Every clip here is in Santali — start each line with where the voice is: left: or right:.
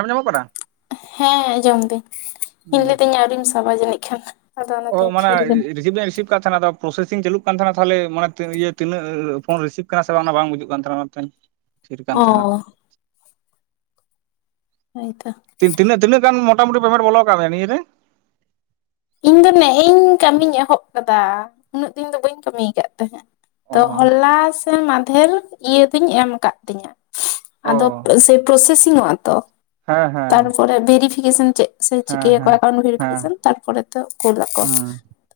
right: ᱮᱢ ᱧᱟᱢᱚᱜ ᱠᱟᱱᱟ?
left: ᱦᱮᱸ ᱟᱸᱡᱚᱢ ᱫᱟᱹᱧ ᱤᱧ ᱞᱟᱹᱭ ᱫᱟᱹᱧ ᱟᱹᱣᱨᱤᱢ ᱥᱟᱵᱟ ᱡᱟᱹᱱᱤᱡ ᱠᱷᱟᱱ ᱾
right: ᱚ ᱢᱟᱱᱮ ᱨᱤᱥᱤᱯ ᱫᱚ ᱨᱤᱥᱤᱯ ᱾ ᱠᱟᱜ ᱛᱟᱦᱮᱱᱟ ᱟᱫᱚ ᱯᱨᱚᱥᱮᱥᱤᱝ ᱪᱟᱹᱞᱩᱜ ᱠᱟᱱ ᱛᱟᱦᱮᱱᱟ ᱛᱟᱞᱦᱮ ᱢᱟᱱᱮ ᱤᱭᱟᱹ ᱛᱤᱱᱟᱹᱜ ᱯᱷᱳᱱ ᱨᱤᱥᱤᱵ ᱠᱟᱱᱟ ᱥᱮ ᱚᱱᱟ ᱵᱟᱝ ᱵᱩᱡᱩᱜ ᱠᱟᱱ ᱛᱟᱦᱮᱱᱟ ᱚᱱᱟᱛᱮ ᱾
left: [inaudible]
right: ᱛᱷᱤᱨ ᱠᱟᱱ ᱛᱟᱦᱮᱱᱟ ᱾
left: ᱦᱳᱭ ᱛᱚ ᱾
right: ᱛᱤᱱ ᱛᱤᱱᱟᱜ ᱛᱤᱱᱟᱹᱜ ᱜᱟᱱ ᱢᱳᱴ ᱼᱼ ᱢᱚᱴᱟ ᱢᱩᱴᱤ ᱯᱮᱢᱮᱱᱴ ᱵᱚᱞ ᱠᱟᱜ ᱢᱮ ᱱᱤᱭᱟᱹ ᱨᱮ ᱾
left: ᱤᱧ ᱫᱚ ᱱᱮᱜ ᱤᱧ ᱠᱟᱹᱢᱤᱧ ᱮᱦᱚᱵ ᱠᱟᱫᱟ ᱩᱱᱟᱹᱜ ᱫᱤᱱ ᱫᱚ ᱵᱟᱹᱧ ᱠᱟᱹᱢᱤ ᱠᱟᱫ ᱛᱟᱦᱮᱸᱫ ᱾
right: ᱚ
left: ᱛᱚ ᱦᱚᱞᱟ ᱥᱮ ᱢᱟᱫᱷᱮᱨ ᱤᱭᱟᱹ ᱫᱚᱧ ᱮᱢ ᱠᱟᱫ ᱛᱤᱧᱟ ᱾
right: ᱚ
left: ᱟᱫᱚ ᱯᱨᱚᱥᱮ-ᱯᱨᱚᱥᱮᱥᱤᱝᱚᱜᱼᱟ ᱛᱚ?
right: ᱦᱮᱸ ᱦᱮᱸ ᱾
left: ᱯᱚᱨᱮ ᱵᱷᱮᱨᱤᱯᱷᱤᱠᱮᱥᱚᱱ ᱪᱮᱫ ᱥᱮ ᱪᱤᱠᱟᱹᱭᱟᱠᱚ ᱮᱠᱟᱣᱩᱱᱴ
right: ᱦᱮᱸ
left: ᱵᱷᱮᱨᱤᱯᱷᱤᱠᱮᱥᱚᱱ ᱛᱟᱯᱚᱨᱮ ᱛᱚ ᱼᱼ ᱠᱳᱞ ᱟᱠᱚ
right: ᱦᱩᱸ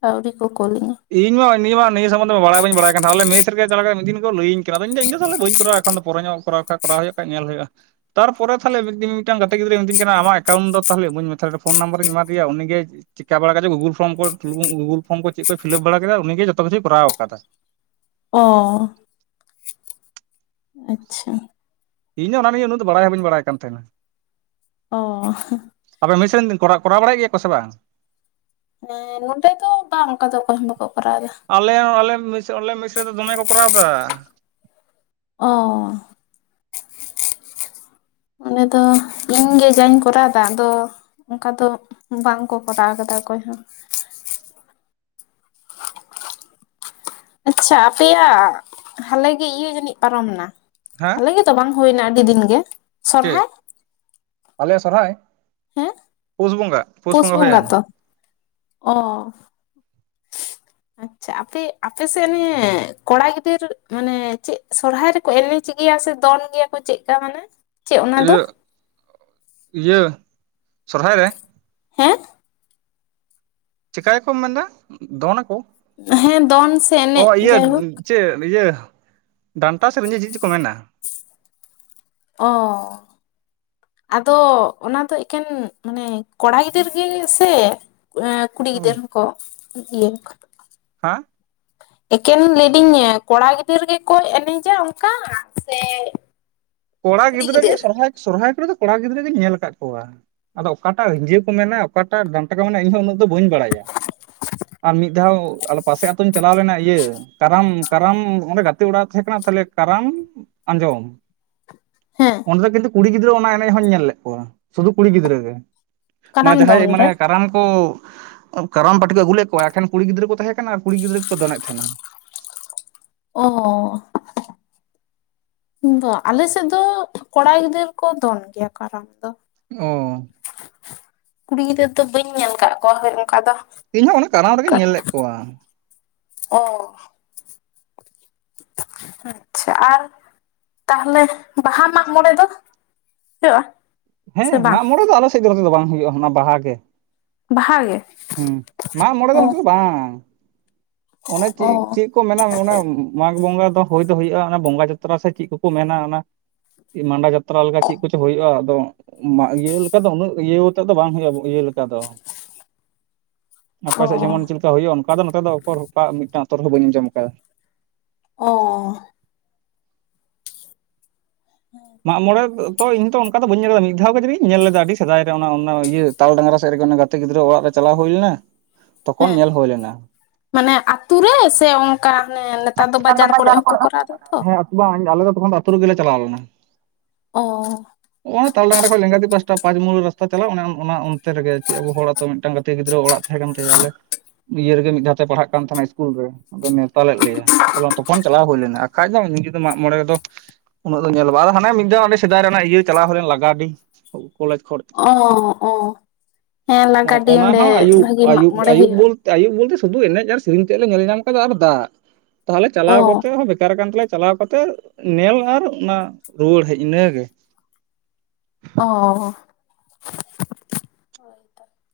left: ᱟᱹᱣᱨᱤ ᱠᱚ ᱠᱳᱞ ᱟᱧᱟᱹ ᱾
right: ᱤᱧ ᱢᱟ ᱱᱤᱭᱟᱹ ᱢᱟ ᱱᱤᱭᱟᱹ ᱥᱚᱢᱚᱱᱫᱷᱚ ᱵᱟᱲᱟᱭ ᱵᱟᱹᱧ ᱵᱟᱲᱟᱭ ᱠᱟᱱ ᱛᱟᱦᱮ ᱟᱞᱮ ᱢᱮᱥ ᱨᱮᱜᱮ ᱚᱠᱟ ᱞᱮᱠᱟ ᱢᱤᱫ ᱫᱤᱱ ᱠᱚ ᱞᱟᱹᱭᱟᱹᱧᱟ ᱠᱟᱱᱟ ᱤᱧ ᱫᱚ ᱤᱧ ᱫᱚ ᱛᱟᱞᱦᱮ ᱵᱟᱹᱧ ᱠᱚᱨᱟᱣᱟ ᱮᱠᱟᱣᱩᱴ ᱯᱚᱨᱮ ᱧᱚᱜ ᱼᱼ ᱠᱚᱨᱟᱣ ᱠᱷᱟᱡ ᱠᱚᱨᱟᱣ ᱦᱩᱭᱩᱜ-ᱟ ᱠᱷᱟᱡ ᱧᱮᱞ ᱦᱩᱭᱩᱜᱼᱟ ᱾ ᱛᱟᱨᱯᱚᱨᱮ ᱛᱟᱦᱞᱮ ᱢᱤᱫᱤᱱ ᱢᱤᱫᱴᱟᱝ ᱜᱟᱛᱮ ᱜᱤᱫᱽᱨᱟᱹᱭ ᱢᱤᱛᱟᱹᱧ ᱠᱟᱱᱟ ᱟᱢᱟᱜ ᱮᱠᱟᱩᱱᱴ ᱫᱚ ᱛᱟᱦᱞᱮ ᱤᱢᱟᱹᱧ ᱢᱮ ᱛᱟᱦᱞᱮ ᱯᱷᱳᱱ ᱱᱟᱢᱵᱟᱨᱤᱧ ᱮᱢᱟᱫᱮᱭᱟ ᱩᱱᱤᱜᱮ ᱼᱼ ᱪᱤᱠᱟ ᱵᱟᱲᱟ ᱠᱟᱜᱪᱚ ᱜᱩᱜᱩᱞ ᱯᱷᱚᱨᱚᱢ ᱠᱚ ᱜᱩᱜᱩᱞ ᱯᱷᱨᱚᱢ ᱠᱚ ᱪᱤᱜ ᱠᱚᱭ ᱯᱷᱤᱞᱟᱯ ᱵᱟᱲᱟ ᱠᱮᱫᱟ ᱩᱱᱤᱜ ᱜᱮ ᱡᱚᱛᱚ ᱠᱤᱪᱷᱩᱭ ᱠᱚᱨᱟᱣ ᱟᱠᱟᱫᱟ ᱾
left: ᱚᱻ ᱟᱪᱪᱷᱟ ᱾
right: ᱤᱧ ᱫᱚ ᱚᱱᱟ ᱱᱤᱭᱮ ᱩᱱᱟᱜ ᱫᱚ ᱵᱟᱲᱟᱭ ᱦᱚᱸ ᱵᱟᱹᱧ ᱵᱟᱲᱟᱭ ᱠᱟᱱ ᱛᱟᱦᱮᱱᱟ ᱾
left: ᱚᱻ
right: ᱟᱯᱮ ᱢᱤᱥ ᱨᱮᱱ ᱠᱚ-ᱠᱚᱨᱟᱣ ᱵᱟᱲᱟᱭᱮᱜ ᱜᱮᱭᱟ ᱠᱚ ᱥᱮ ᱵᱟᱝ?
left: ᱦᱮᱸ ᱱᱚᱸᱰᱮ ᱫᱚ ᱵᱟᱝ ᱚᱱᱠᱟ ᱫᱚ ᱚᱠᱚᱭ ᱦᱚᱸ ᱵᱟᱠᱚ ᱠᱚᱨᱟᱣ ᱫᱟ ᱾
right: ᱟᱞᱮ ᱟᱞᱮᱤᱥ ᱟᱞᱮ ᱢᱤᱥᱨᱤ ᱫᱚᱢᱮ ᱠᱚ ᱠᱚᱨᱟᱣ ᱮᱫᱟᱹ
left: ᱚ ᱟᱞᱮ ᱫᱚ ᱤᱧᱜᱮ ᱡᱟᱧ ᱠᱚᱨᱟᱣᱫᱟ ᱟᱫᱚ ᱚᱱᱠᱟ ᱫᱚ ᱵᱟᱝ ᱠᱚ ᱠᱚᱨᱟᱣ ᱠᱟᱫᱟ ᱚᱠᱚᱭ ᱦᱚᱸ ᱟᱪᱷᱟ ᱟᱯᱮᱭᱟᱜ ᱦᱟᱞᱮ ᱜᱮ ᱤᱭᱟᱹ ᱡᱟᱹᱱᱤᱡ ᱯᱟᱨᱚᱢᱱᱟ
right: ᱦᱮᱸ
left: ᱦᱟᱞᱮᱜᱮ ᱛᱚ ᱵᱟᱝ ᱦᱩᱭᱱᱟ ᱟᱹᱰᱤ ᱫᱤᱱ ᱜᱮ
right: ᱪᱮᱫ
left: ᱥᱚᱨᱦᱟᱭ
right: ᱟᱞᱮ ᱥᱚᱨᱦᱟᱭ
left: ᱦᱮᱸ
right: ᱯᱩᱥ ᱵᱚᱸᱜᱟ ᱯᱩᱥ
left: ᱯᱳᱥ ᱵᱚᱸᱜᱟ
right: ᱦᱩᱭᱮᱱ
left: ᱛᱚ ᱚ ᱟᱪᱷᱟ ᱟᱯᱮ ᱟᱯᱮ ᱥᱮᱱ ᱠᱚᱲᱟ ᱜᱤᱫᱟᱹᱨ ᱢᱟᱱᱮ ᱪᱮᱫ ᱥᱚᱨᱦᱟᱭ ᱨᱮ ᱮᱱᱮᱡ ᱜᱮᱭᱟ ᱥᱮ ᱫᱚᱱ ᱜᱮᱭᱟ ᱠᱚ ᱪᱮᱫᱮᱠᱟ ᱢᱟᱱᱮ ᱪᱮᱫ ᱚᱱᱟ
right: ᱤᱭᱟᱹ
left: ᱫᱚ
right: ᱤᱭᱟᱹ ᱥᱚᱨᱦᱟᱭ ᱨᱮ ᱼᱼ
left: ᱦᱮᱸ ᱾
right: ᱪᱤᱠᱟᱹᱭᱟᱠᱚᱢ ᱢᱮᱱ ᱫᱟ ᱫᱚᱱ ᱱᱟᱠᱚ
left: ᱦᱮᱸ ᱫᱚᱱ ᱥᱮ
right: ᱚ
left: ᱮᱱᱮᱡ
right: ᱤᱭᱟᱹ
left: ᱡᱟᱭᱦᱳᱠ
right: ᱪᱮᱫ ᱤᱭᱟᱹ ᱰᱟᱱᱴᱟ ᱥᱮᱫ ᱪᱮᱫ ᱪᱚᱠᱚ ᱠᱚ ᱢᱮᱱᱟ.
left: ᱚ ᱟᱫᱚ ᱚᱱᱟ ᱫᱚ ᱮᱠᱮᱱ ᱢᱟᱱᱮ ᱠᱚᱲᱟ ᱜᱤᱫᱟᱹᱨ ᱜᱮ ᱥᱮ ᱮᱸ ᱠᱩᱲᱤ ᱜᱤᱫᱟᱹᱨ ᱦᱚᱸᱠᱚ ᱤᱭᱟᱹ
right: ᱦᱮᱸ
left: ᱮᱠᱮᱱ ᱞᱟᱹᱭᱤᱫᱤᱧᱟ ᱠᱚᱲᱟ ᱜᱤᱫᱽᱟᱹᱨ ᱜᱮᱠᱚ ᱮᱱᱮᱡᱟ ᱚᱱᱠᱟ ᱥᱮ
right: ᱠᱚᱲᱟ
left: ᱠᱩᱲᱤ
right: ᱜᱤᱫᱽᱨᱟᱹ ᱜᱮ
left: ᱜᱤᱫᱟᱹᱨ
right: ᱥᱚᱨᱦᱟᱭ ᱥᱚᱨᱦᱟᱭ ᱠᱚᱨᱮ ᱫᱚ ᱠᱚᱲᱟ ᱜᱤᱫᱽᱨᱟᱹᱤᱧ ᱧᱮᱞ ᱟᱠᱟᱫ ᱠᱚᱣᱟ ᱟᱫᱚ ᱚᱠᱟᱴᱟᱜ ᱡᱟᱹ ᱠᱚ ᱢᱮᱱᱟ ᱚᱠᱟᱴᱟᱜ ᱰᱟᱱᱴᱟ ᱠᱚ ᱢᱮᱱᱟ ᱤᱧ ᱩᱱᱟᱹᱜ ᱫᱚ ᱵᱟᱹᱧ ᱵᱟᱲᱟᱭᱟ ᱟᱨ ᱢᱤᱫ ᱫᱷᱟᱣ ᱟᱞᱮ ᱯᱟᱥᱮ ᱟᱛᱧ ᱪᱟᱞᱟᱣ ᱞᱮᱱᱟ ᱤᱭᱟᱹ ᱠᱟᱨᱟᱢ ᱠᱟᱨᱟᱢ ᱚᱸᱰᱮ ᱜᱟᱛᱮ ᱚᱲᱟᱜ ᱛᱟᱦᱮᱸ ᱠᱟᱱᱟ ᱛᱟᱦᱚᱞᱮ ᱠᱟᱨᱟᱢ ᱟᱸᱡᱚᱢ
left: ᱦᱮᱸ
right: ᱚᱸᱰᱮ ᱫᱚ ᱠᱤᱱᱛᱩ ᱠᱩᱲᱤ ᱜᱤᱫᱽᱨᱟᱹ ᱚᱱᱟ ᱮᱱᱮᱡ ᱦᱚᱧ ᱧᱮᱞ ᱞᱮᱫ ᱠᱚᱣᱟ ᱥᱩᱫᱩ ᱠᱩᱲᱤ ᱜᱤᱫᱽᱨᱟᱹ ᱜᱮ ᱢᱟ
left: ᱠᱟᱨᱟᱢ ᱫᱚᱱ
right: ᱡᱟᱦᱟᱸᱭ ᱢᱟᱱᱮ
left: ᱨᱮ
right: ᱠᱟᱨᱟᱢ ᱠᱚ ᱠᱟᱨᱟᱢ ᱯᱟᱹᱴᱤ ᱠᱚ ᱟᱹᱜᱩᱞ ᱞᱮᱫ ᱠᱚᱣᱟ ᱮᱠᱷ ᱠᱩᱲᱤ ᱜᱤᱫᱽᱨᱟᱹ ᱠᱚ ᱛᱟᱦᱮᱸ ᱠᱟᱱᱟ ᱟᱨ ᱠᱩᱤᱤᱫᱽᱨᱟᱹ ᱠᱚ ᱫᱚᱮᱫ ᱛᱟᱦᱮᱱᱟ
left: ᱚ ᱫᱚ ᱟᱞᱮ ᱥᱮᱫ ᱫᱚ ᱠᱚᱲᱟ ᱜᱤᱫᱟᱹᱨ ᱠᱚ ᱫᱚᱱ ᱜᱮᱭᱟ ᱠᱟᱨᱟᱢ ᱫᱚ
right: ᱚ
left: ᱠᱩᱲᱤ ᱜᱤᱫᱽᱨᱟᱹᱨᱟᱹ ᱫᱚ ᱵᱟᱹᱧ ᱧᱮᱞ ᱟᱠᱟᱫ ᱠᱚᱣᱟ ᱦᱳᱭ ᱚᱱᱠᱟ ᱫᱚ
right: ᱤᱧᱦᱚᱸ ᱚᱱᱟ ᱠᱟᱨᱟᱢ ᱨᱮᱜᱮᱧ ᱧᱮᱞ ᱞᱮᱫ ᱠᱚᱣᱟ
left: ᱚ ᱟᱪᱷᱟ ᱟᱨ ᱛᱟᱦᱞᱮ ᱵᱟᱦᱟ ᱢᱟᱜ ᱢᱚᱬᱮ ᱫᱚ ᱦ
right: ᱦᱮᱸ ᱢᱟᱜ ᱢᱚᱬᱮ ᱫᱚ ᱟᱞᱮ ᱥᱮᱫ ᱫᱚ ᱱᱚᱛᱮ ᱫᱚ ᱵᱟᱝ ᱦᱩᱭᱩᱜᱼᱟ ᱵᱟᱦᱟ ᱜᱮ
left: ᱵᱟᱦᱟ ᱜᱮ
right: ᱦᱩ ᱢᱟᱜ ᱢᱚᱬᱮ
left: ᱚ
right: ᱜᱟᱱ ᱛ ᱵᱟᱝ ᱚᱱᱮ ᱪᱮᱫ
left: ᱚ
right: ᱪᱮᱫ ᱪᱮᱫ ᱠᱚ ᱢᱮᱱᱟ ᱚᱱᱟ ᱢᱟᱜᱽ ᱵᱚᱸᱜᱟ ᱫᱚ ᱦᱩᱭ ᱫᱚ ᱦᱩᱭᱩᱜᱼᱟ ᱵᱚᱸᱜᱟ ᱡᱟᱛᱨᱟ ᱥᱮ ᱪᱮᱫ ᱠᱚᱠᱚ ᱢᱮᱱᱟ ᱚᱱᱟ ᱢ ᱟᱸᱰᱟ ᱡᱟᱛᱨᱟ ᱞᱮᱠᱟ ᱪᱮᱫ ᱠᱚᱪᱚ ᱦᱩᱭᱩᱜᱼᱟ ᱟᱫᱚ ᱤᱭᱟᱹ ᱞᱮᱠᱟ ᱫᱚ ᱩᱱᱟᱹᱜ ᱤᱭᱟᱹᱛᱮᱫ ᱫᱚ ᱵᱟᱝ ᱦᱩᱭᱩᱜᱼᱟ ᱤᱭᱟᱹ ᱞᱮᱠᱟ ᱫᱚ ᱟᱯᱮ
left: ᱚ
right: ᱥᱮᱫ ᱡᱮᱢᱚᱱ ᱪᱮᱫ ᱞᱮᱠᱟᱠᱟ ᱦᱩᱭᱩᱜᱼᱟ ᱚᱱᱠᱟ ᱫᱚ ᱱᱚᱛᱮ ᱫᱚ ᱚᱠᱚᱨᱠᱟ ᱢᱤᱫᱴᱟᱝ ᱛᱚᱨ ᱦᱚᱸ ᱵᱟᱹᱧ ᱟᱸᱡᱚᱢ ᱟᱠᱟᱫᱟ
left: ᱚ
right: ᱢᱟᱜ ᱢᱚᱬᱮ ᱛᱚ ᱤᱧᱚ ᱚᱱᱠᱟ ᱫᱚ ᱵᱟᱹᱧ ᱧ ᱞᱮᱫ ᱠᱮᱫ ᱢᱤᱫ ᱫᱷᱟᱣ ᱜᱮ ᱡᱩᱤ ᱧ ᱞᱮᱫᱟ ᱟᱹᱰᱤ ᱥᱮᱫᱟᱭ ᱨᱮ ᱚᱱᱟ ᱤᱭᱟᱹ ᱛᱟᱞ ᱰᱟᱝᱨᱟ ᱥᱮᱫ ᱨᱮᱜᱮ ᱜᱤᱫᱽᱨᱟᱹ ᱚᱲᱟᱜ ᱨᱮ ᱪᱟᱞᱟᱣ ᱦᱩᱭ ᱞᱮᱱᱟ ᱛᱚᱠᱷᱚᱱ
left: ᱦᱮᱸ
right: ᱧᱮᱞ ᱦᱩᱭ ᱞᱮᱱᱟ
left: ᱢᱟᱱᱮ ᱟᱛ ᱨᱮ ᱥᱮ ᱚᱱᱠᱟᱟᱱᱮ ᱱᱮᱛᱟᱨ ᱫᱚ ᱵᱟᱡᱟᱨ ᱠᱚᱨᱮ ᱦᱚᱸᱠᱚ ᱠᱚᱨᱟᱣ ᱮᱟ ᱛᱚ
right: ᱵᱟᱝ ᱟᱞᱮ ᱫᱚᱚᱠᱷᱚᱱ ᱫᱚ ᱟᱹᱛᱩ ᱨᱮᱜᱞᱮ ᱪᱟᱞᱟᱣ ᱞᱮᱱᱟ
left: ᱚ
right: ᱛᱟᱞ ᱰᱟᱝᱜᱟ ᱠᱷᱚᱱᱚᱡ ᱞᱮᱸᱜᱟᱫᱛᱤ ᱯᱟᱥᱴᱟ ᱯᱟᱸᱪ ᱢᱩᱞ ᱨᱟᱥᱛᱟ ᱪᱟᱞᱟᱜᱼᱟ ᱚᱱᱟ ᱚᱱᱛᱮ ᱨᱮᱜᱮ ᱪᱮᱫ ᱟᱵᱚ ᱦᱚᱲ ᱚ ᱢᱤᱫᱴᱟᱝ ᱜᱟᱛᱮ ᱜᱤᱫᱽᱨᱟᱹ ᱚᱲᱟᱜ ᱛᱟᱦᱮᱸ ᱠᱟᱱ ᱛᱟᱭᱟ ᱟᱞᱮ ᱤᱭᱟᱹ ᱨᱮᱜᱮ ᱢᱤᱜ ᱫᱷᱟᱣ ᱛᱮ ᱯᱟᱲᱦᱟᱜ ᱠᱟᱱ ᱛᱟᱦᱮᱱᱟ ᱥᱠᱩᱞ ᱨᱮ ᱟᱫᱚ ᱱᱮᱣᱛᱟ ᱞᱮᱜ ᱞᱮᱭᱟ᱾ ᱛᱟᱞᱮ ᱛᱚᱠᱷᱚᱱ ᱪᱟᱞᱟᱣ ᱦᱩᱭ ᱞᱮᱱᱟ᱾ ᱟᱠᱷᱟᱡ ᱫᱚ ᱤᱧᱡᱩ ᱫᱚ ᱢᱟᱜ ᱢᱚᱬᱮ ᱨᱮᱫᱚ ᱩᱱᱟᱹᱜ ᱫᱚ ᱧᱮᱞᱚᱜ ᱵᱟ ᱦᱟᱱᱮ ᱢᱤᱜᱫᱷᱟᱣ ᱥᱮᱫᱟᱭ ᱨᱮᱱᱟᱜ ᱤᱭᱟᱹ ᱪᱟᱞᱟᱣ ᱦᱩᱭ ᱞᱮ ᱞᱟᱜᱟᱰᱤ᱾ ᱠᱚᱞᱮᱡᱽ ᱠᱷᱚᱰ
left: ᱚ ᱚ ᱦᱮᱸ ᱞᱟᱜᱟᱰᱤ
right: ᱚᱱᱟ
left: ᱚᱸᱰᱮ
right: ᱦᱚᱸ ᱟᱹᱭᱩᱵ
left: ᱵᱷᱟᱹᱜᱤ ᱢᱟᱜ
right: ᱟᱹᱭᱩᱵ
left: ᱢᱚᱬᱮ
right: ᱟᱹᱭᱩᱵ
left: ᱦᱩᱭᱩᱜᱼᱟ
right: ᱵᱚᱞ ᱛᱮ ᱟᱹᱭᱩᱵ ᱵᱚᱞᱛᱮ ᱥᱩᱫᱩ ᱮᱱᱮᱡ ᱟᱨ ᱥᱤᱨᱤᱧ ᱛᱮᱜ ᱞᱮ ᱧᱮᱞ ᱧᱟᱢ ᱠᱟᱫᱟ ᱟᱨ ᱫᱟᱜ᱾ ᱛᱟᱦᱚᱞᱮ
left: ᱚ
right: ᱪᱟᱞᱟᱣ ᱠᱟᱛᱮᱜ ᱦᱚᱸ ᱵᱮᱠᱟᱨ ᱠᱟᱱ ᱛᱟᱞᱮᱭᱟ ᱪᱟᱞᱟᱣ ᱠᱟᱛᱮᱜ ᱧᱮᱞ ᱟᱨ ᱚᱱᱟ ᱨᱩᱣᱟᱹᱲ ᱦᱮᱡ ᱤᱱᱟᱹᱜᱮ᱾
left: ᱚ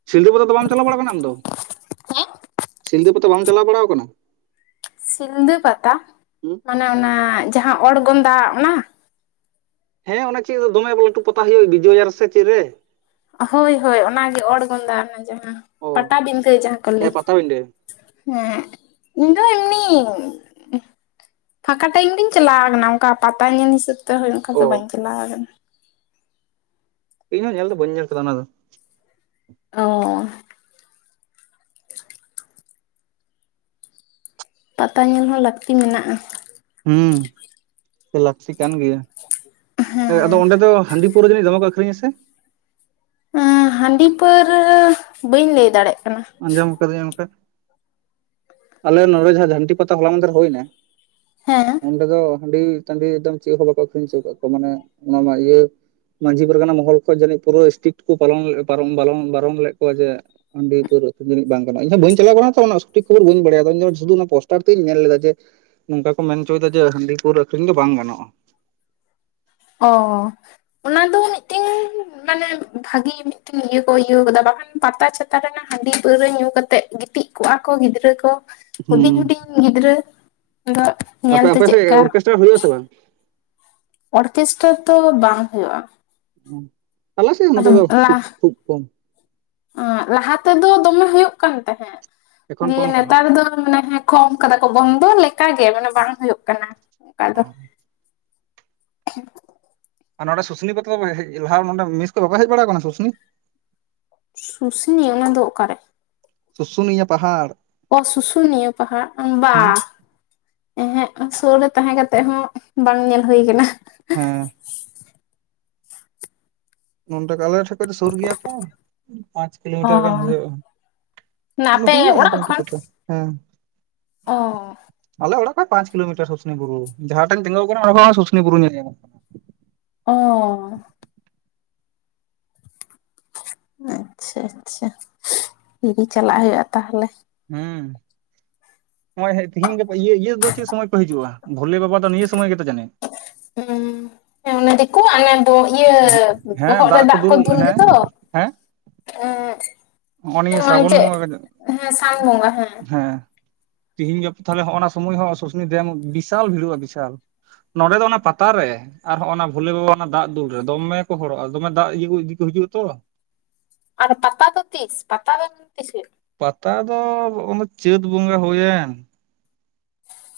right: ᱥᱤᱞᱫᱟᱹ ᱯᱟᱛᱟ ᱫᱚ ᱵᱟᱢ ᱪᱟᱞᱟᱣ ᱵᱟᱲᱟ ᱠᱟᱱᱟ ᱟᱢᱫᱚ?
left: ᱦᱮᱸ
right: ᱥᱤᱞᱫᱟᱹ ᱯᱟᱛᱟ ᱵᱟᱢ ᱪᱟᱞᱟᱣ ᱵᱟᱲᱟᱣ ᱟᱠᱟᱱᱟ?
left: ᱥᱤᱞᱫᱟᱹ ᱯᱟᱛᱟ
right: ᱦᱩᱸ
left: ᱢᱟᱱᱮ ᱚᱱᱟ ᱡᱟᱦᱟᱸ ᱚᱲᱜᱚᱱᱫᱟ ᱚᱱᱟ?
right: ᱦᱮᱸ ᱚᱱᱟ ᱪᱮᱫ ᱫᱚ ᱫᱚᱢᱮ ᱞᱟᱹᱴᱩ ᱯᱟᱛᱟ ᱦᱩᱭᱩᱜᱼᱟ ᱵᱤᱡᱚᱭᱟ ᱨᱮᱥᱮ ᱪᱮᱫ ᱨᱮ
left: ᱦᱳᱭ ᱦᱳᱭ ᱚᱱᱟᱜᱮ ᱚᱬᱜᱚᱱᱫᱟ ᱚᱱᱟ ᱡᱟᱦᱟᱸ
right: ᱚ
left: ᱯᱟᱴᱟᱵᱤᱱᱫᱟᱹ ᱡᱟᱦᱟᱸ ᱠᱚ
right: ᱦᱮᱸ
left: ᱞᱟᱹᱭ
right: ᱯᱟᱛᱟᱵᱤᱸᱰᱟᱹ
left: ᱦᱮᱸ ᱤᱧ ᱫᱚ ᱮᱢᱱᱤ ᱯᱷᱟᱸᱠᱟ ᱴᱟᱭᱤᱢ ᱜᱤᱧ ᱪᱟᱞᱟᱣ ᱠᱟᱱᱟ ᱚᱝᱠᱟ ᱯᱟᱛᱟ ᱧᱮᱞ ᱦᱤᱥᱟᱹᱵᱽ ᱛᱮ ᱦᱳᱭ ᱚᱝᱠᱟ ᱫᱚ
right: ᱚ
left: ᱵᱟᱹᱧ ᱪᱟᱞᱟᱣ ᱠᱟᱱᱟ᱾
right: ᱤᱧᱹᱦᱚᱸ ᱧᱮᱞ ᱫᱚ ᱵᱟᱹᱧ ᱧᱮᱞ ᱠᱟᱫᱟ ᱚᱱᱟ ᱫᱚ᱾
left: ᱚ ᱯᱟᱛᱟ ᱧᱮᱞ ᱦᱚᱸ ᱞᱟᱹᱠᱛᱤ ᱢᱮᱱᱟᱜᱼᱟ᱾
right: ᱦᱩᱸ ᱥᱮ ᱞᱟᱹᱠᱛᱤ ᱠᱟᱱ ᱜᱮᱭᱟ᱾ ᱮ
left: ᱦᱮᱸ
right: ᱟᱫᱚ ᱚᱸᱰᱮ ᱫᱚ ᱦᱟᱸᱰᱤ ᱯᱟᱹᱣᱨᱟᱹ ᱡᱟᱹᱱᱤᱡ ᱫᱚᱢᱮ ᱠᱚ ᱟᱹᱠᱷᱨᱤᱧᱟ ᱥᱮ?
left: ᱮᱸ ᱦᱟᱸᱰᱤ ᱯᱟᱹᱣᱨᱟᱹ ᱵᱟᱹᱧ ᱞᱟᱹᱭ ᱫᱟᱲᱮᱜ ᱠᱟᱱᱟ᱾
right: ᱟᱸᱡᱚᱢ ᱟᱠᱟᱫᱟᱹᱧ ᱚᱱᱠᱟ, ᱟᱞᱮ ᱱᱚᱰᱮ ᱡᱟᱦᱟᱸ ᱡᱷᱟᱱᱴᱤ ᱯᱟᱛᱟ ᱦᱚᱞᱟ ᱢᱟᱸᱫᱷᱮᱨ ᱦᱩᱭᱱᱟ᱾
left: ᱦᱮᱸ
right: ᱚᱸᱰᱮ ᱫᱚ ᱦᱟᱸᱰᱤ ᱴᱟᱸᱰᱤ ᱮᱠᱫᱚᱢ ᱪᱮᱜ ᱦᱚᱸ ᱵᱟᱠᱚ ᱟᱹᱠᱷᱨᱤᱧ ᱪᱚ ᱠᱟᱜ ᱠᱚᱣᱟ ᱢᱟᱱᱮ ᱚᱱᱟᱢᱟ ᱤᱭᱟᱹ ᱢᱟᱡᱷᱤ ᱯᱟᱨᱜᱟᱱᱟ ᱢᱚᱦᱚᱞ ᱠᱷᱚᱡ ᱡᱟᱹᱱᱤᱡ ᱯᱩᱨᱟᱹ ᱥᱴᱤᱴ ᱠᱚ ᱯᱟᱞᱚᱱ ᱯᱟᱨᱚᱱ ᱵᱟᱵᱚᱱ ᱵᱟᱨᱚᱱ ᱞᱮᱜ ᱠᱚᱣᱟ ᱡᱮ ᱟᱺᱰᱤ ᱯᱟᱹᱨᱣᱟᱹ ᱟᱹᱠᱷᱨᱤᱧ ᱫᱚ ᱱᱤᱡ ᱵᱟᱝ ᱜᱟᱱᱚᱜᱼᱟ, ᱤᱧ ᱦᱚᱸ ᱵᱟᱹᱧ ᱪᱟᱞᱟᱣ ᱠᱟᱱᱟ ᱛᱚ ᱚᱱᱟ ᱥᱚᱴᱷᱤᱠ ᱠᱷᱚᱵᱚᱨ ᱵᱟᱹᱧ ᱵᱟᱲᱟᱭᱟ ᱤᱧ ᱥᱩᱫᱩ ᱚᱱᱟ ᱯᱳᱥᱴᱟᱨ ᱛᱮᱜ ᱤᱧ ᱧᱮᱞ ᱞᱮᱫᱟ ᱡᱮ ᱱᱚᱝᱠᱟ ᱠᱚ ᱢᱮᱱᱪᱚᱭ ᱫᱟ ᱡᱮ ᱦᱟᱸᱰᱤ ᱯᱟᱹᱣᱨᱟᱹ ᱟᱹᱠᱷᱨᱤᱧ ᱫᱚ ᱵᱟᱝ ᱜᱟᱱᱚᱜᱼᱟ᱾
left: ᱚ ᱚᱱᱟ ᱫᱚ ᱢᱤᱜᱴᱮᱱ ᱢᱟᱱᱮ ᱵᱷᱟᱜᱤ ᱢᱤᱜᱴᱮᱱ ᱤᱭᱟᱹ ᱠᱚ ᱤᱭᱟᱹᱣ ᱠᱟᱫᱟ, ᱵᱟᱠᱷᱟᱱ ᱯᱟᱛᱟ ᱪᱷᱟᱛᱟ ᱨᱮᱱᱟᱜ ᱦᱟᱸᱰᱤ ᱯᱟᱹᱣᱨᱟᱹ ᱧᱩ ᱠᱟᱛᱮᱜ ᱜᱤᱛᱤᱡ ᱠᱚᱜᱼᱟ ᱠᱚ ᱜᱤᱫᱽᱨᱟᱹ ᱠᱚ ᱦᱩᱰᱤᱧ
right: ᱦᱩᱸ
left: ᱦᱩᱰᱤᱧ ᱜᱤᱫᱽᱨᱟᱹ ᱟᱫᱚ
right: ᱟᱯᱮ
left: ᱧᱮᱞᱛᱮ
right: ᱟᱯᱮ ᱥᱮᱜ
left: ᱪᱮᱫᱠᱟ
right: ᱚᱨᱠᱮᱥᱴᱟᱨ ᱦᱩᱭᱩᱜ ᱟᱥᱮ ᱵᱟᱝ?
left: ᱚᱨᱠᱮᱥᱴᱚᱨ ᱛᱚ ᱵᱟᱝ ᱦᱩᱭᱩᱜᱭᱼᱟ᱾
right: ᱩ
left: ᱟᱫᱚᱢ ᱞᱟ ᱟᱸ ᱞᱟᱦᱟ ᱛᱮᱫᱚ ᱫᱚᱢᱮ ᱦᱩᱭᱩᱜ ᱠᱟᱱ ᱛᱟᱦᱮᱸᱜ᱾
right: ᱮᱠᱷᱚᱱ
left: ᱫᱤᱭᱮ
right: ᱠᱚᱢ ᱟᱠᱟᱱᱟ
left: ᱱᱮᱛᱟᱨ ᱫᱚ ᱢᱟᱱᱮᱸ ᱠᱚᱢ ᱠᱟᱫᱟ ᱠᱚ ᱵᱚᱱᱫᱚ ᱞᱮᱠᱟᱜᱮ ᱢᱟᱱᱮ ᱵᱟᱝ ᱦᱩᱭᱩᱜ ᱠᱟᱱᱟ᱾ ᱚᱠᱟ ᱫᱚ
right: ᱚ ᱟᱨ ᱱᱚᱰᱮ ᱥᱩᱥᱱᱤ ᱯᱚᱛᱟ ᱫᱚ ᱦᱮᱡ ᱞᱟᱦᱟ ᱱᱚᱸᱰᱮ ᱢᱮᱥ ᱠᱷᱚᱡ ᱵᱟᱯᱮ ᱦᱮᱡ ᱵᱟᱲᱟᱣ ᱠᱟᱱᱟ ᱥᱩᱥᱱᱤ?
left: ᱥᱩᱥᱱᱤ ᱚᱱᱟ ᱫᱚ ᱚᱠᱟᱨᱮ?
right: ᱥᱩᱥᱩᱱᱤᱭᱟ ᱯᱟᱦᱟᱲ᱾
left: ᱚ ᱥᱩᱥᱩᱱᱤᱭᱟᱹ ᱯᱟᱦᱟ ᱚᱸ ᱵᱟ᱾
right: ᱦᱩᱸ
left: ᱮᱦᱮᱸᱜ ᱥᱩᱨ ᱨᱮ ᱛᱟᱦᱮᱸ ᱠᱟᱛᱮᱜ ᱦᱚᱸ ᱵᱟᱝ ᱧᱮᱞ ᱦᱩᱭ ᱠᱟᱱᱟ᱾
right: ᱦᱮᱸ ᱱᱚᱸᱰᱮ ᱟᱞᱮ ᱴᱷᱮᱜ ᱠᱷᱚᱡ ᱫᱚ ᱥᱩᱨ ᱜᱮᱭᱟ ᱛᱚᱸ ᱯᱟᱸᱪ
left: ᱚ
right: ᱠᱤᱞᱳᱢᱤᱴᱟᱨ ᱜᱟᱱ ᱦᱩᱭᱩᱜᱼᱟ᱾
left: ᱚᱱᱟ
right: ᱟᱫᱚ
left: ᱟᱯᱮ
right: ᱦᱩᱭᱩᱜᱼᱟ
left: ᱚᱲᱟᱜ
right: ᱢᱳᱴᱟᱢᱩᱴᱤ
left: ᱠᱷᱚᱱ
right: ᱯᱟᱛᱟ ᱦᱮᱸ
left: ᱚ
right: ᱟᱞᱮ ᱚᱲᱟᱜ ᱠᱷᱚᱡ ᱯᱟᱸᱪ ᱠᱤᱞᱳᱢᱤᱴᱟᱨ ᱥᱩᱥᱩᱱᱤ ᱵᱩᱨᱩ, ᱡᱟᱦᱟᱸ ᱴᱮᱱ ᱛᱤᱸᱜᱩᱣ ᱠᱟᱱᱟ ᱚᱸᱰᱮ ᱠᱷᱚᱱ ᱦᱚᱸ ᱥᱩᱩᱱᱤ ᱵᱩᱨᱩ ᱧᱮᱞ ᱧᱟᱢᱚᱜ
left: ᱚᱻ ᱟᱪᱪᱷᱟ ᱟᱪᱪᱷᱟ ᱡᱩᱫᱤ ᱪᱟᱞᱟᱜ ᱦᱩᱭᱩᱜᱼᱟ ᱛᱟᱦᱚᱞᱮ᱾
right: ᱦᱮᱸ ᱱᱚᱜᱼᱚᱭ ᱦᱮᱡ ᱛᱤᱦᱤᱧ ᱜᱟᱯᱟ ᱤᱭᱟᱹ ᱤᱭᱟᱹ ᱫᱚ ᱪᱮᱜ ᱥᱚᱢᱚᱭ ᱠᱚ ᱦᱤᱡᱩᱜᱼᱟ? ᱵᱷᱳᱞᱮ ᱵᱟᱵᱟ ᱫᱚ ᱱᱤᱭᱟᱹ ᱥᱚᱢᱚᱭ ᱜᱮᱛᱚ ᱡᱟᱹᱱᱤᱡ᱾
left: ᱚᱸ [unintelligible] ᱦᱮᱸ ᱚᱱᱮ ᱫᱤᱠᱩ ᱟᱜ ᱚᱱᱮ ᱫᱚ ᱤᱭᱟᱹ ᱵᱚᱦᱚᱜ ᱨᱮ ᱫᱟᱜ ᱠᱚ ᱫᱩᱞ ᱜᱮᱫᱚ
right: ᱦᱮᱸ
left: ᱮ ᱦᱮᱸ
right: ᱱᱚᱜᱼᱚ ᱱᱤᱭᱟᱹ
left: ᱱᱚᱜᱼᱚᱭ
right: ᱥᱨᱟᱵᱚᱱ
left: ᱪᱮᱛ
right: ᱵᱚᱸᱜᱟ
left: ᱦᱮᱸ ᱥᱟᱱ ᱵᱚᱸᱜᱟ ᱦᱮᱸ
right: ᱛᱤᱦᱤᱧ ᱜᱟᱯᱟ ᱛᱟᱦᱚᱞᱮ ᱦᱚᱜ ᱚᱱᱟ ᱥᱩᱢᱚᱭ ᱦᱚᱸ ᱥᱩᱥᱱᱤ ᱰᱮᱢ ᱵᱤᱥᱟᱞ ᱵᱷᱤᱲᱚᱜᱼᱟ ᱵᱤᱥᱟᱞ ᱱᱚᱰᱮ ᱫᱚ ᱚᱱᱟ ᱯᱟᱛᱟᱨᱮ ᱟᱨ ᱦᱚᱸᱜ ᱚᱱᱟ ᱵᱷᱳᱞᱮ ᱵᱟᱵᱟ ᱚᱱᱟ ᱫᱟᱜ ᱫᱩᱞ ᱨᱮ ᱫᱚᱢᱮ ᱠᱚ ᱦᱚᱲᱚᱜᱼᱟ ᱫᱚᱢᱮ ᱫᱟᱜ ᱤᱭᱟᱹ ᱠᱚ ᱤᱫᱤ ᱠᱚ ᱦᱤᱡᱩᱜᱼᱟ ᱛᱚ
left: ᱟᱨ ᱯᱟᱛᱟ ᱫᱚ ᱛᱤᱥ ᱯᱟᱛᱟ ᱫᱚ ᱛᱤᱥ ᱦᱩᱭᱩᱜ-ᱟ
right: ᱯᱟᱛᱟ ᱫᱚ ᱚᱱᱟ ᱪᱟᱹᱛ ᱵᱚᱸᱜᱟ ᱦᱩᱭᱮᱱ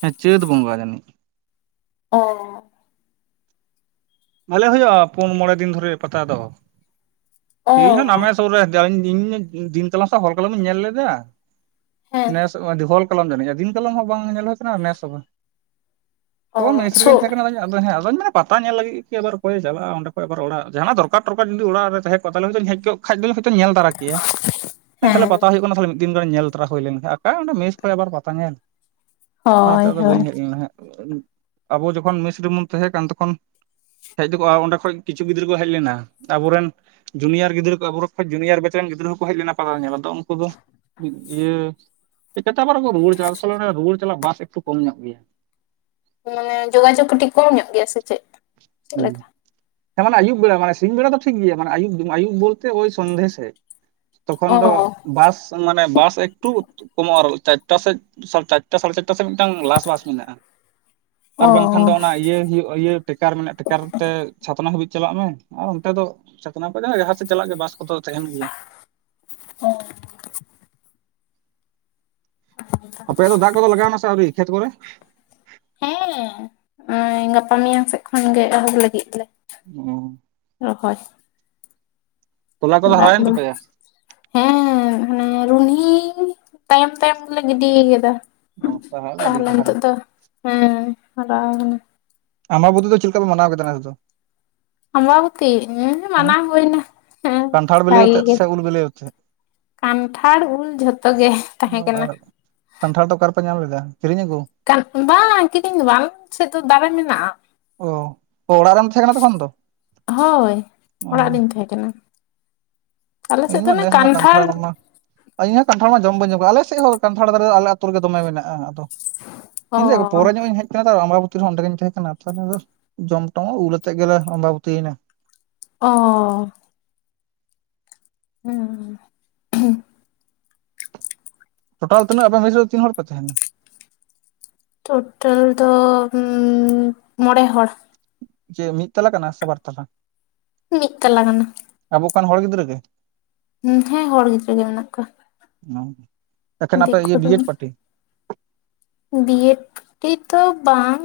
right: ᱦᱮᱸ ᱪᱟᱹᱛ ᱵᱚᱸᱜᱟ ᱡᱟᱹᱱᱤᱡ
left: ᱚ
right: ᱵᱷᱟᱞᱮ ᱦᱩᱭᱩᱜᱼᱟ ᱯᱩᱱ ᱢᱚᱬᱮ ᱫᱤᱱ ᱫᱷᱚᱨᱮ ᱯᱟᱛᱟ ᱫᱚ
left: ᱚ
right: ᱤᱧ ᱦᱚᱸ ᱱᱟᱢᱮ ᱥᱩᱨ ᱨᱮ ᱤᱧ ᱫᱤᱱᱠᱟᱞᱚᱢ ᱠᱷᱚᱡ ᱦᱚᱞ ᱠᱟᱞᱚᱢ ᱤᱧ ᱧᱮᱞ ᱞᱮᱫᱟ
left: ᱦᱮᱸ
right: ᱱᱮᱸᱥ ᱚᱢ ᱡᱼᱟ ᱫᱤᱱ ᱠᱟᱞᱚᱢ ᱦᱚᱸ ᱵᱟᱝ ᱧᱮᱞ ᱦᱩᱭ ᱟᱠᱟᱱᱟ ᱱᱮᱥ ᱦᱚᱸ ᱵᱟᱝ
left: ᱚ
right: ᱛᱚ
left: ᱥᱳ
right: ᱢᱮᱥᱨᱮᱜᱤᱧ ᱛᱟᱦᱮᱸ ᱠᱟᱱᱟ ᱟᱫᱚ ᱦᱮᱸ ᱟᱫᱚᱧ ᱢᱮᱱᱟ ᱯᱟᱛᱟ ᱧᱮᱞ ᱞᱟᱹᱜᱤᱜ ᱠᱮ ᱟᱵᱟᱨ ᱭᱮ ᱪᱟᱞᱟᱜ ᱚᱸᱰᱮ ᱠᱷᱚᱡ ᱟᱵᱟᱨ ᱚᱲᱟᱜ ᱡᱟᱦᱟᱱᱟᱜ ᱫᱚᱨᱠᱟᱨ ᱴᱚᱨᱠᱟᱨ ᱡᱫᱤ ᱚᱲᱟᱜ ᱨᱮ ᱛᱟᱦᱮᱸ ᱠᱚᱜ ᱛᱟᱞᱮ ᱦᱳᱭᱛᱚᱧ ᱦᱮᱡ ᱠᱚᱜ ᱠᱷᱟᱡ ᱫᱚᱧ ᱦᱳᱭᱛᱚᱧ ᱧᱮᱞ ᱛᱟᱨᱟ ᱠᱮᱭᱟ ᱢᱮᱱᱛᱟᱞᱮ
left: ᱦᱮᱸ
right: ᱯᱟᱛᱟ ᱦᱩᱭᱩᱜ ᱠᱟᱱᱟ ᱛᱟᱞᱮ ᱢᱤᱫ ᱫᱤᱱ ᱜᱟᱱ ᱧᱮᱞ ᱛᱟᱨᱟ ᱦᱩᱭ ᱞᱮᱱ ᱠᱷᱟᱡ ᱟᱠᱟ ᱨᱮ ᱚᱸᱰᱮ ᱢᱮᱥ ᱠᱚᱨᱮ ᱯᱟᱛᱟ ᱧᱮᱞ᱾ ᱚᱱᱟᱛᱮ
left: ᱦᱳᱭ
right: ᱟᱫᱚ
left: ᱦᱳᱭ
right: ᱵᱟᱹᱧ ᱦᱮᱡ ᱞᱮᱱᱟ ᱦᱜ ᱟᱵᱚ ᱡᱚᱠᱷᱚᱱ ᱢᱮᱥ ᱨᱮᱵᱚᱱ ᱛᱟᱦᱮᱸ ᱠᱟᱱ ᱛᱚᱠᱷᱚᱱ ᱦᱮᱡ ᱫᱚᱠᱜᱼᱟ ᱚᱸᱰᱮ ᱠᱷᱚᱱᱚᱡ ᱠᱤᱪᱷᱩ ᱜᱤᱫᱽᱨᱟᱹ ᱠᱚ ᱦᱮᱡ ᱞᱮᱱᱟ ᱟᱵᱚᱨᱮᱱ ᱡᱩᱱᱤᱭᱟᱨ ᱜᱤᱫᱽᱨᱟᱹ ᱟᱵᱚ ᱠᱷᱚᱱ ᱡᱩᱱᱤᱭᱟᱨ ᱵᱮᱪ ᱨᱮᱱ ᱜᱤᱫᱽᱨᱟᱹ ᱠᱚ ᱦᱮᱡ ᱞᱮᱱᱟ ᱯᱟᱛᱟ ᱧᱮᱞ ᱟᱫᱚ ᱩᱱᱠᱩ ᱫᱚ ᱤᱭᱟᱹ ᱦᱮᱡ ᱠᱟᱛᱮ ᱟᱵᱟᱨ ᱠᱚ ᱨᱩᱣᱟᱹᱲ ᱪᱟᱞᱟᱜᱼᱟ ᱥᱟᱞᱟ ᱚᱱᱟ ᱨᱩᱣᱟᱹᱲ ᱪᱟᱞᱟᱜ ᱵᱟᱥ ᱮᱠᱴᱩ ᱠᱚᱢ ᱧᱚᱜ ᱜᱮᱭᱟ
left: ᱢᱟᱱᱮ ᱡᱳᱜᱟᱡᱳᱜᱽ ᱠᱟᱹᱴᱤᱡ ᱠᱚᱢ ᱧᱚᱜ ᱜᱮᱭᱟ ᱥᱮ ᱪᱮᱫ ᱪᱮᱫ ᱞᱮᱠᱟ?
right: ᱦᱩᱸ ᱦᱮᱸ ᱢᱟᱱᱮ ᱟᱹᱭᱩᱵ ᱵᱮᱨ ᱢᱟᱱᱮ ᱥᱤᱧ ᱵᱮᱲᱟ ᱫᱚ ᱴᱷᱤᱠ ᱜᱮᱭᱟ ᱢᱟᱱᱮ ᱟᱭᱩᱵ ᱟᱹᱭᱩᱵ ᱵᱚᱞᱛᱮ ᱳᱭ ᱥᱚᱱᱫᱷᱮ ᱥᱮᱫ ᱛᱚᱠᱷᱚᱱ
left: ᱚ
right: ᱫᱚ ᱵᱟᱥ ᱢᱟᱱᱮ ᱵᱟᱥ ᱮᱠᱴᱩ ᱠᱚᱢᱚᱜᱼᱟ ᱟᱨ ᱪᱟᱨᱴᱟ ᱥᱮᱫ ᱪᱟᱨᱴᱟ ᱥᱟᱲᱮ ᱪᱟ ᱴᱟ ᱥᱮᱫ ᱢᱤᱫᱴᱟᱝ ᱞᱟᱥ ᱵᱟᱥ ᱢᱮᱱᱟᱜᱼᱟ
left: ᱚ
right: ᱟᱨ ᱵᱟᱝᱠᱷᱟᱱ ᱫᱚ ᱚᱱᱟ ᱤᱭᱟᱹ ᱦᱩᱭᱩᱜ ᱤᱭᱟᱹ ᱴᱮᱠᱟᱨ ᱢᱮᱱᱟᱜᱼᱟ ᱴᱮᱠᱟᱨ ᱛᱮ ᱪᱷᱟᱛᱱᱟ ᱦᱟᱹᱵᱤᱡ ᱪᱟᱞᱟᱜ ᱢᱮ ᱟᱨ ᱚᱱᱛᱮ ᱫᱚ ᱪᱷᱟᱛᱱᱟ ᱠᱷᱚᱡᱟᱜ ᱡᱟᱦᱟ ᱥᱮᱫ ᱪᱟᱞᱟᱜ ᱜᱮ ᱵᱟᱥ ᱠᱚᱫᱚ ᱛᱟᱦᱮᱱ ᱜᱮᱭᱟ
left: ᱦᱮ
right: ᱟᱯᱮᱭᱟᱜ ᱫᱚ ᱫᱟᱜ ᱠᱚ ᱞᱟᱜᱟᱣ ᱱᱟ ᱥᱮ ᱟᱹᱣᱨᱤ ᱠᱷᱮᱛ ᱠᱚᱨᱮ
left: ᱦᱮᱸ ᱜᱟᱯᱟ ᱢᱮᱭᱟᱝ ᱥᱮᱫ ᱠᱷᱚᱱ ᱜᱮ ᱮᱦᱚᱵ ᱞᱟᱹᱜᱤᱫ ᱞᱮ
right: ᱚ
left: ᱨᱚᱦᱚᱭ
right: ᱛᱚᱞᱟ ᱠᱚᱫᱚ
left: ᱫᱟᱜ
right: ᱦᱟᱨᱟᱭᱮᱱ
left: ᱫᱚ
right: ᱛᱟᱯᱮᱭᱟ?
left: ᱦᱮᱸ ᱦᱟᱱᱮ ᱨᱩᱦᱱᱤ ᱛᱟᱭᱚᱢ ᱛᱟᱭᱚᱢ ᱜᱮᱞᱮ ᱜᱤᱰᱤ ᱠᱟᱫᱟ
right: ᱚ ᱟᱹᱰᱤ
left: ᱛᱟᱦᱚᱞᱮ
right: ᱞᱟᱦᱟ ᱨᱮ᱾
left: ᱱᱤᱛᱚᱜ ᱫᱚ ᱦᱮᱸ ᱦᱟᱨᱟ ᱠᱟᱱᱟ
right: ᱟᱢᱵᱟᱵᱚᱛᱤ ᱫᱚ ᱪᱮᱫ ᱞᱮᱠᱟ ᱯᱮ ᱢᱟᱱᱟᱣᱟ ᱠᱮᱫᱟ ᱱᱮᱥ ᱫᱚ
left: ᱟᱢᱵᱟᱵᱚᱛᱤ ᱦᱮ
right: ᱦᱩᱸ
left: ᱢᱟᱱᱟᱣ ᱦᱩᱭᱱᱟ ᱦᱮᱸ
right: ᱠᱟᱱᱴᱷᱟᱲ ᱵᱤᱞᱤ
left: ᱵᱷᱟᱜᱤ ᱜᱮ
right: [unintelligible]
left: ᱠᱟᱱᱴᱷᱟᱲ ᱩᱞ ᱡᱷᱚᱛᱚ ᱜᱮ ᱛᱟᱦᱮᱸ ᱠᱟᱱᱟ
right: ᱟᱨ ᱠᱟᱱᱴᱷᱟᱲ ᱫᱚ ᱚᱠᱟᱨᱮᱯᱮ ᱧᱟᱢ ᱞᱮᱫᱟ ᱠᱤᱨᱤᱧ ᱟᱹᱜᱩ
left: ᱵᱟᱝ ᱠᱤᱨᱤᱧ ᱫᱚ ᱵᱟᱝ ᱟᱞᱮ ᱥᱮᱫ ᱫᱚ ᱫᱟᱨᱮ ᱢᱮᱱᱟᱜᱼᱟ
right: ᱚ ᱚ ᱚᱲᱟᱜ ᱨᱮᱢ ᱛᱟᱦᱮᱸ ᱠᱟᱱᱟ ᱛᱚᱠᱷᱚᱱ ᱫᱚ?
left: ᱦᱳᱭ ᱚᱲᱟᱜ ᱨᱤᱧ ᱛᱟᱦᱮᱸ ᱠᱟᱱᱟ ᱟᱞᱮ
right: ᱤᱧ
left: ᱥᱮᱫ ᱫᱚ
right: ᱢᱟ
left: ᱚᱱᱮ
right: ᱱᱮᱥ ᱢᱟ ᱠᱟᱱᱴᱷᱟᱲ ᱢᱟ ᱤᱧᱦᱚᱸ ᱠᱟᱱᱴᱷᱟᱲ ᱢᱟ ᱡᱚᱢ ᱵᱟᱹᱧ ᱡᱚᱢ ᱠᱟᱫᱟ ᱟᱞᱮ ᱥᱮᱫ ᱦᱚ ᱠᱟᱱᱴᱷᱟᱲ ᱫᱟᱨᱮ ᱟᱞᱮ ᱟᱛᱳ ᱨᱮᱜᱮ ᱫᱚᱢᱮ ᱢᱮᱱᱟᱜ ᱟ ᱟᱫᱚ
left: ᱚ
right: ᱤᱧ ᱫᱚᱯᱚᱨᱮ ᱧᱚᱜ ᱤᱧ ᱦᱮᱡ ᱟᱢᱵᱟᱵᱚᱛᱤ ᱦᱚᱸ ᱚᱰᱮ ᱜᱤᱧ ᱛᱟᱦᱮᱸ ᱠᱟᱱᱟ ᱛᱟᱦᱚᱞᱮ ᱫᱚ ᱡᱚᱢ ᱴᱚᱢ ᱦᱚ ᱩᱞ ᱟᱛᱮᱜ ᱜᱮᱞᱮ ᱟᱢᱵᱟᱵᱛᱤᱭᱱᱟ
left: ᱚᱻ ᱦᱩᱸ
right: ᱴᱳᱴᱟᱞ ᱛᱤᱱᱟᱹᱜ ᱟᱯᱮ ᱢᱮᱥ ᱨᱮᱫᱚ ᱛᱤᱱ ᱦᱚᱲ ᱯᱮ ᱛᱟᱦᱮᱱᱟ
left: ᱴᱳᱴᱟᱞ ᱫᱚ ᱢᱚᱬᱮ ᱦᱚᱲ
right: ᱪᱮᱫ ᱢᱤᱫ ᱛᱟᱞᱟ ᱠᱟᱱᱟ ᱥᱮ ᱵᱟᱨ ᱛᱟᱞᱟ
left: ᱢᱤᱫ ᱛᱟᱞᱟ ᱠᱟᱱᱟ
right: ᱟᱵᱚ ᱮᱠᱮᱱ ᱦᱚᱲ ᱜᱤᱫᱽᱨᱟᱹ ᱜᱮ
left: ᱦᱮᱸ ᱦᱚᱲ ᱜᱤᱫᱽᱨᱟᱹ ᱜᱮ ᱢᱮᱱᱟᱜ ᱠᱚᱣᱟ᱾
right: ᱚ ᱮᱠᱮᱱ ᱟᱯᱮ
left: ᱫᱤᱠᱩ
right: ᱤᱭᱟᱹ
left: ᱫᱚ
right: ᱵᱤᱭᱮᱰ ᱯᱟᱴᱤ
left: ᱵᱤᱭᱮᱰ ᱯᱟᱴᱤ ᱛᱚ ᱵᱟᱝ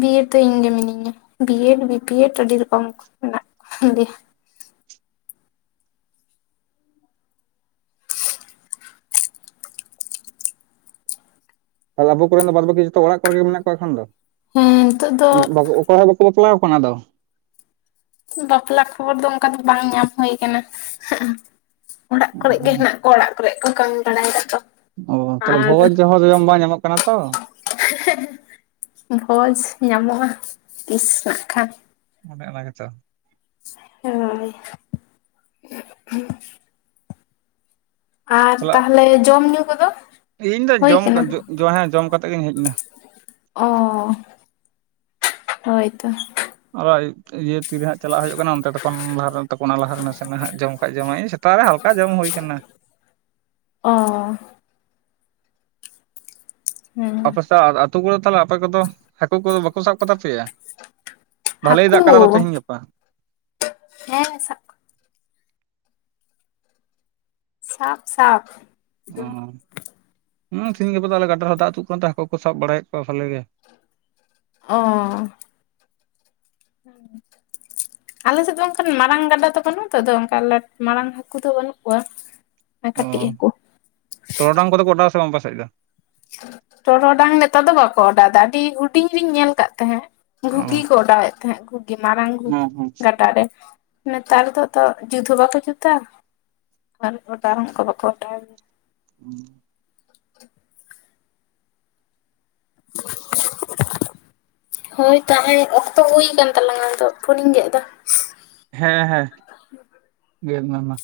left: ᱵᱤᱭᱮᱰ ᱫᱚ ᱤᱧᱜᱮ ᱢᱤᱱᱟᱹᱧᱟ ᱵᱤᱭᱮᱰ ᱵᱤᱯᱤᱭᱮᱰ ᱟᱹᱰᱤ ᱨᱚᱠᱚᱢ ᱠᱚ ᱢᱮᱱᱟᱜ ᱠᱚ ᱜᱮᱭᱟ᱾
right: ᱛᱟᱞᱮ ᱟᱵᱚ ᱠᱚᱨᱮᱱ ᱫᱚ ᱵᱟᱛ ᱵᱟᱹᱠᱤ ᱡᱚᱛᱚ ᱚᱲᱟᱜ ᱠᱚᱨᱮ ᱜᱮ ᱢᱮᱱᱟᱜ ᱠᱚᱣᱟ ᱮᱠᱷᱟᱱ ᱫᱚ
left: ᱦᱮᱸ ᱱᱤᱛᱚᱜ ᱫᱚ
right: ᱵᱟ ᱚᱠᱚᱭ ᱦᱚ ᱵᱟ ᱠᱚ ᱵᱟᱯᱞᱟᱣ ᱠᱟᱱᱟ ᱟᱫᱚ
left: ᱵᱟᱯᱞᱟ ᱠᱷᱚᱵᱚᱨ ᱫᱚ ᱚᱝᱠᱟ ᱫᱚ ᱵᱟᱝ ᱧᱟᱢ ᱦᱩᱭ ᱠᱟᱱᱟ ᱚᱲᱟᱜ ᱠᱚᱨᱮ ᱜᱮ ᱦᱮᱱᱟᱜ ᱟᱠᱚ ᱚᱲᱟᱜ ᱠᱚᱨᱮᱜ ᱠᱚ ᱠᱟᱹᱢᱤ ᱵᱟᱲᱟᱭ ᱫᱟᱠᱚ
right: ᱚ ᱛᱟᱦᱞᱮ ᱵᱷᱚᱡ ᱡᱟᱦᱟᱨᱮ ᱡᱚᱢ ᱵᱟᱝ ᱧᱟᱢᱚᱜ ᱠᱟᱱᱟ ᱛᱚ
left: ᱦᱮᱦᱮ ᱵᱷᱚᱡᱽ ᱧᱟᱢᱚᱜᱼᱟ ᱛᱤᱥ ᱱᱟᱜ ᱠᱷᱟᱱ᱾
right: ᱚᱱᱮ ᱚᱱᱟ ᱜᱮᱛᱚ,
left: ᱮ [inaudible] ᱟᱨ
right: ᱛᱟᱦᱚᱞᱮ
left: ᱛᱟᱦᱞᱮ ᱡᱚᱢ ᱧᱩ ᱠᱚᱫᱚ
right: ᱤᱧ ᱫᱚ
left: ᱦᱩᱭ
right: ᱡᱚᱢ ᱠᱟᱹ
left: ᱠᱟᱱᱟ
right: ᱦᱮᱸ ᱡᱚᱢ ᱠᱟᱛᱮᱜ ᱜᱤᱧ ᱦᱮᱡᱱᱟ᱾
left: ᱚ ᱦᱳᱭᱛᱚ
right: ᱚᱭ ᱤᱭᱟᱹ ᱛᱤᱨᱮ ᱦᱟᱸᱜ ᱪᱟᱞᱟᱜ ᱦᱳᱭᱳᱜ ᱠᱟᱱᱟ ᱚᱱᱛᱮ ᱛᱚᱠᱷᱱ ᱞᱟᱦᱟᱨᱮ ᱛᱟᱠᱚᱱᱟ ᱞᱟᱦᱟ ᱨᱮ ᱱᱟᱥᱮ ᱱᱟᱦᱟᱜ ᱡᱚᱢ ᱠᱷᱟᱡ ᱡᱚᱢᱟᱭ ᱥᱮᱛᱟᱜ ᱨᱮ ᱦᱟᱞᱠᱟ ᱡᱚᱢ ᱦᱩᱭ ᱟᱠᱟᱱᱟ᱾
left: ᱚ, ᱦᱮᱸ ᱾
right: ᱟᱯᱮᱥᱮᱜ ᱟᱨ ᱟᱹᱛᱩ ᱠᱚᱨᱮ ᱛᱟᱦᱚᱞᱮ ᱟᱯᱮ ᱠᱚᱫᱚ ᱦᱟᱹᱠᱩ ᱠᱚᱫᱚ ᱵᱟᱠᱩ ᱥᱟᱵ ᱠᱚ ᱛᱟᱯᱮᱭᱟ?
left: ᱦᱟᱠᱩ
right: ᱜᱟᱯᱟ
left: ᱦᱮᱸ ᱥᱟᱵ ᱥᱟᱵ ᱥᱟᱯᱷ
right: ᱚᱸ ᱛᱤᱦᱤᱧ ᱜᱟᱯᱟ ᱫᱚ ᱟᱞᱮ ᱜᱟᱰᱟ ᱨᱮᱦᱚᱸ ᱫᱟᱜ ᱟᱹᱛᱩᱜ ᱠᱟᱱᱛᱮ ᱦᱟᱹᱠᱩ ᱠᱚ ᱥᱟᱵ ᱵᱟᱲᱟᱭᱮᱜ ᱠᱚᱣᱟ ᱵᱷᱟᱞᱮ ᱜᱮ᱾
left: ᱚᱸ ᱾ [inaudible] ᱟᱞᱮ ᱥᱮᱜ ᱫᱚ ᱚᱝᱠᱟᱱ ᱢᱟᱨᱟᱝ ᱜᱟᱰᱟ ᱫᱚ ᱵᱟᱹᱱᱩᱜ ᱟᱜ ᱛᱚ ᱚᱝᱠᱟ ᱟᱞᱮ ᱢᱟᱨᱟᱝ ᱦᱟᱹᱠᱩ ᱫᱚ ᱵᱟᱹᱱᱩᱜ ᱠᱚᱣᱟ᱾ ᱮ ᱠᱟᱹᱴᱤᱡ
right: ᱚ
left: ᱦᱟᱹᱠᱩ,
right: ᱴᱚᱨᱚᱰᱟᱝ ᱠᱚᱫᱚ ᱠᱚ ᱚᱰᱟᱣᱟ ᱥᱮ ᱵᱟᱝ ᱟᱯᱮᱥᱮᱡ ᱫᱚ?
left: ᱴᱚᱨᱚᱰᱟᱝ ᱱᱮᱛᱟᱨ ᱫᱚ ᱵᱟᱠᱚ ᱚᱰᱟᱣ ᱫᱟ ᱟᱹᱰᱤ ᱦᱩᱰᱤᱧ ᱨᱤᱧ ᱧᱮᱞ ᱠᱟᱜ ᱛᱟᱦᱮᱸᱜ᱾ ᱜᱷᱩᱜᱤ
right: ᱚ
left: ᱠᱚ ᱚᱰᱟᱣᱮᱜ ᱛᱟᱦᱮᱸᱜ ᱜᱷᱩᱜᱤ ᱢᱟᱨᱟᱝ ᱜᱷᱩᱜᱤ ᱜᱟᱰᱟᱨ ᱨᱮ᱾ ᱱᱮᱛᱟᱨ ᱫᱚ ᱛᱚ ᱡᱩᱫ ᱦᱚᱸ ᱵᱟᱠᱚ ᱡᱩᱛᱟ ᱟᱨ ᱚᱰᱟᱣ ᱦᱚᱸ ᱚᱝᱠᱟ ᱵᱟᱠᱚ ᱚᱰᱟᱣᱟ ᱜᱮᱭᱟ ᱾
right: ᱩᱸ ᱾
left: [inaudible] ᱦᱳᱭ ᱛᱟᱦᱮᱸ ᱚᱠᱛᱚ ᱦᱩᱭᱠᱟᱱ ᱛᱟᱞᱟᱝ ᱟᱫᱚ ᱯᱷᱳᱱᱤᱧ ᱜᱮᱜ ᱫᱟ᱾
right: ᱦᱮᱸ ᱦᱮᱸ ᱜᱮᱫ ᱢᱮ ᱢᱟ᱾